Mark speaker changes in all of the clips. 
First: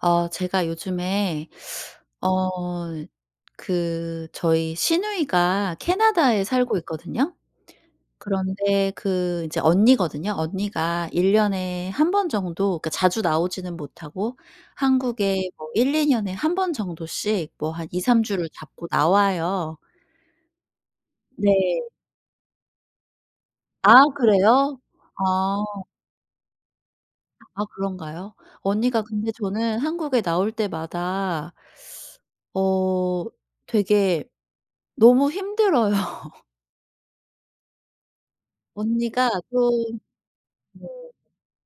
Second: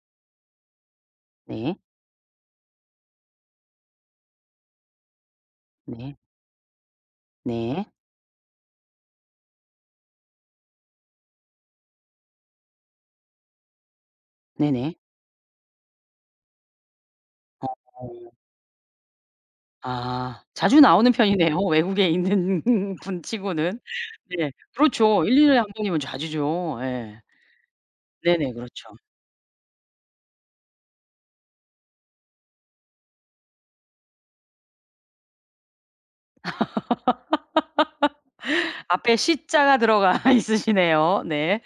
Speaker 1: 어. 제가 요즘에
Speaker 2: 네.
Speaker 1: 어. 그 저희 시누이가
Speaker 2: 네.
Speaker 1: 캐나다에 살고 있거든요.
Speaker 2: 네.
Speaker 1: 그런데 그 이제 언니거든요. 언니가 1 년에 1 번 정도 그러니까 자주 나오지는 못하고
Speaker 2: 네네.
Speaker 1: 한국에 뭐 1-2 년에 1 번 정도씩 뭐 한 2-3
Speaker 2: 어.
Speaker 1: 주를 잡고 나와요.
Speaker 2: 아. 자주 나오는 편이네요
Speaker 1: 네.
Speaker 2: 외국에 있는 분 치고는.
Speaker 1: 아
Speaker 2: 네.
Speaker 1: 그래요?
Speaker 2: 그렇죠. 1-2 년에
Speaker 1: 아.
Speaker 2: 1 번이면 자주죠. 예.
Speaker 1: 아 그런가요?
Speaker 2: 네네. 그렇죠.
Speaker 1: 언니가 근데 저는 한국에 나올 때마다 어. 되게 너무 힘들어요.
Speaker 2: 앞에
Speaker 1: 언니가
Speaker 2: 시
Speaker 1: 그
Speaker 2: 자가 들어가
Speaker 1: 네.
Speaker 2: 있으시네요. 네.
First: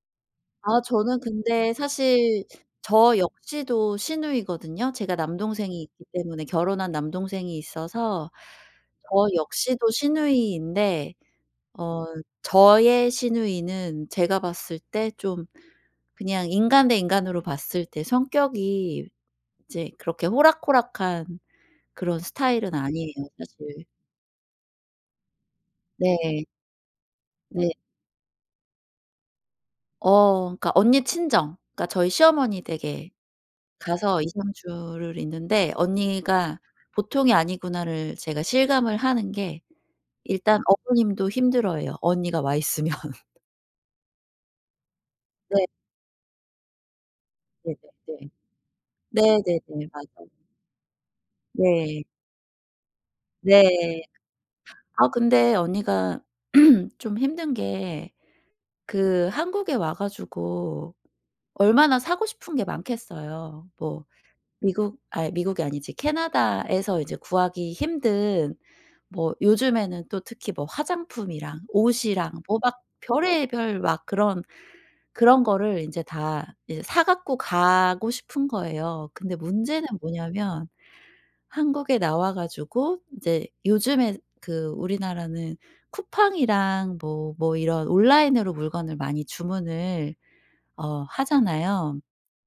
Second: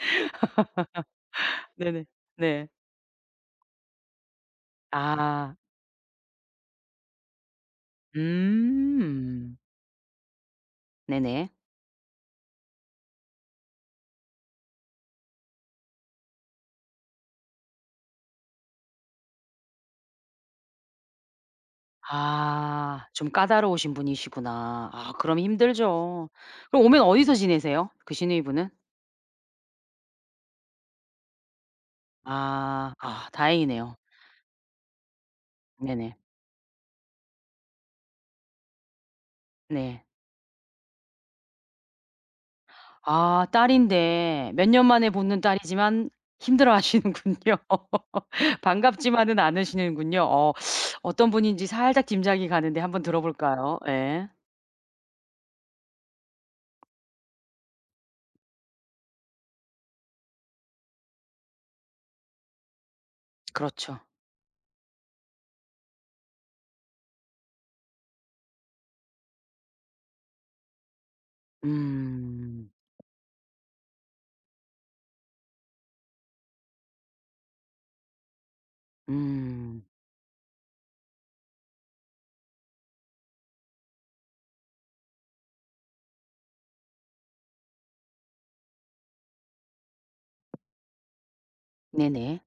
Speaker 1: 아 저는 근데
Speaker 2: 네네
Speaker 1: 사실
Speaker 2: 네.
Speaker 1: 저 역시도 시누이거든요. 제가
Speaker 2: 아.
Speaker 1: 남동생이 있기 때문에 결혼한 남동생이 있어서 저
Speaker 2: 음.
Speaker 1: 역시도 시누이인데
Speaker 2: 네네.
Speaker 1: 어. 저의 시누이는 제가 봤을 때 좀 그냥 인간 대 인간으로 봤을 때 성격이 이제 그렇게 호락호락한 그런 스타일은
Speaker 2: 아.
Speaker 1: 아니에요
Speaker 2: 좀
Speaker 1: 사실.
Speaker 2: 까다로우신 분이시구나. 아 그럼 힘들죠.
Speaker 1: 네.
Speaker 2: 그럼 오면 어디서
Speaker 1: 네.
Speaker 2: 지내세요? 그 시누이분은?
Speaker 1: 어. 그러니까 언니 친정. 그러니까 저희 시어머니
Speaker 2: 아.
Speaker 1: 댁에
Speaker 2: 아 다행이네요.
Speaker 1: 가서 2-3 주를 있는데
Speaker 2: 네네.
Speaker 1: 언니가 보통이 아니구나를 제가 실감을 하는 게
Speaker 2: 네.
Speaker 1: 일단 어머님도 힘들어해요 언니가 와 있으면.
Speaker 2: 아. 딸인데 몇 년 만에 보는
Speaker 1: 네.
Speaker 2: 딸이지만 힘들어하시는군요.
Speaker 1: 네네네.
Speaker 2: 반갑지만은
Speaker 1: 네네네. 맞아
Speaker 2: 않으시는군요. 어. 어떤 분인지
Speaker 1: 네.
Speaker 2: 살짝 짐작이 가는데 1 번 들어볼까요?
Speaker 1: 네.
Speaker 2: 예.
Speaker 1: 아 근데 언니가 좀 힘든 게 그 한국에 와 가지고 얼마나 사고 싶은 게 많겠어요.
Speaker 2: 그렇죠.
Speaker 1: 뭐 미국 아이 미국이 아니지. 캐나다에서 이제 구하기 힘든 뭐 요즘에는 또 특히 뭐 화장품이랑 옷이랑 뭐
Speaker 2: 음.
Speaker 1: 막 별의별 막 그런 그런 거를 인제 다 이제 사 가지고 가고 싶은 거예요. 근데
Speaker 2: 음.
Speaker 1: 문제는 뭐냐면 한국에 나와 가지고 이제 요즘에 그 우리나라는 쿠팡이랑 뭐 뭐 이런 온라인으로 물건을 많이 주문을 어. 하잖아요.
Speaker 2: 네네.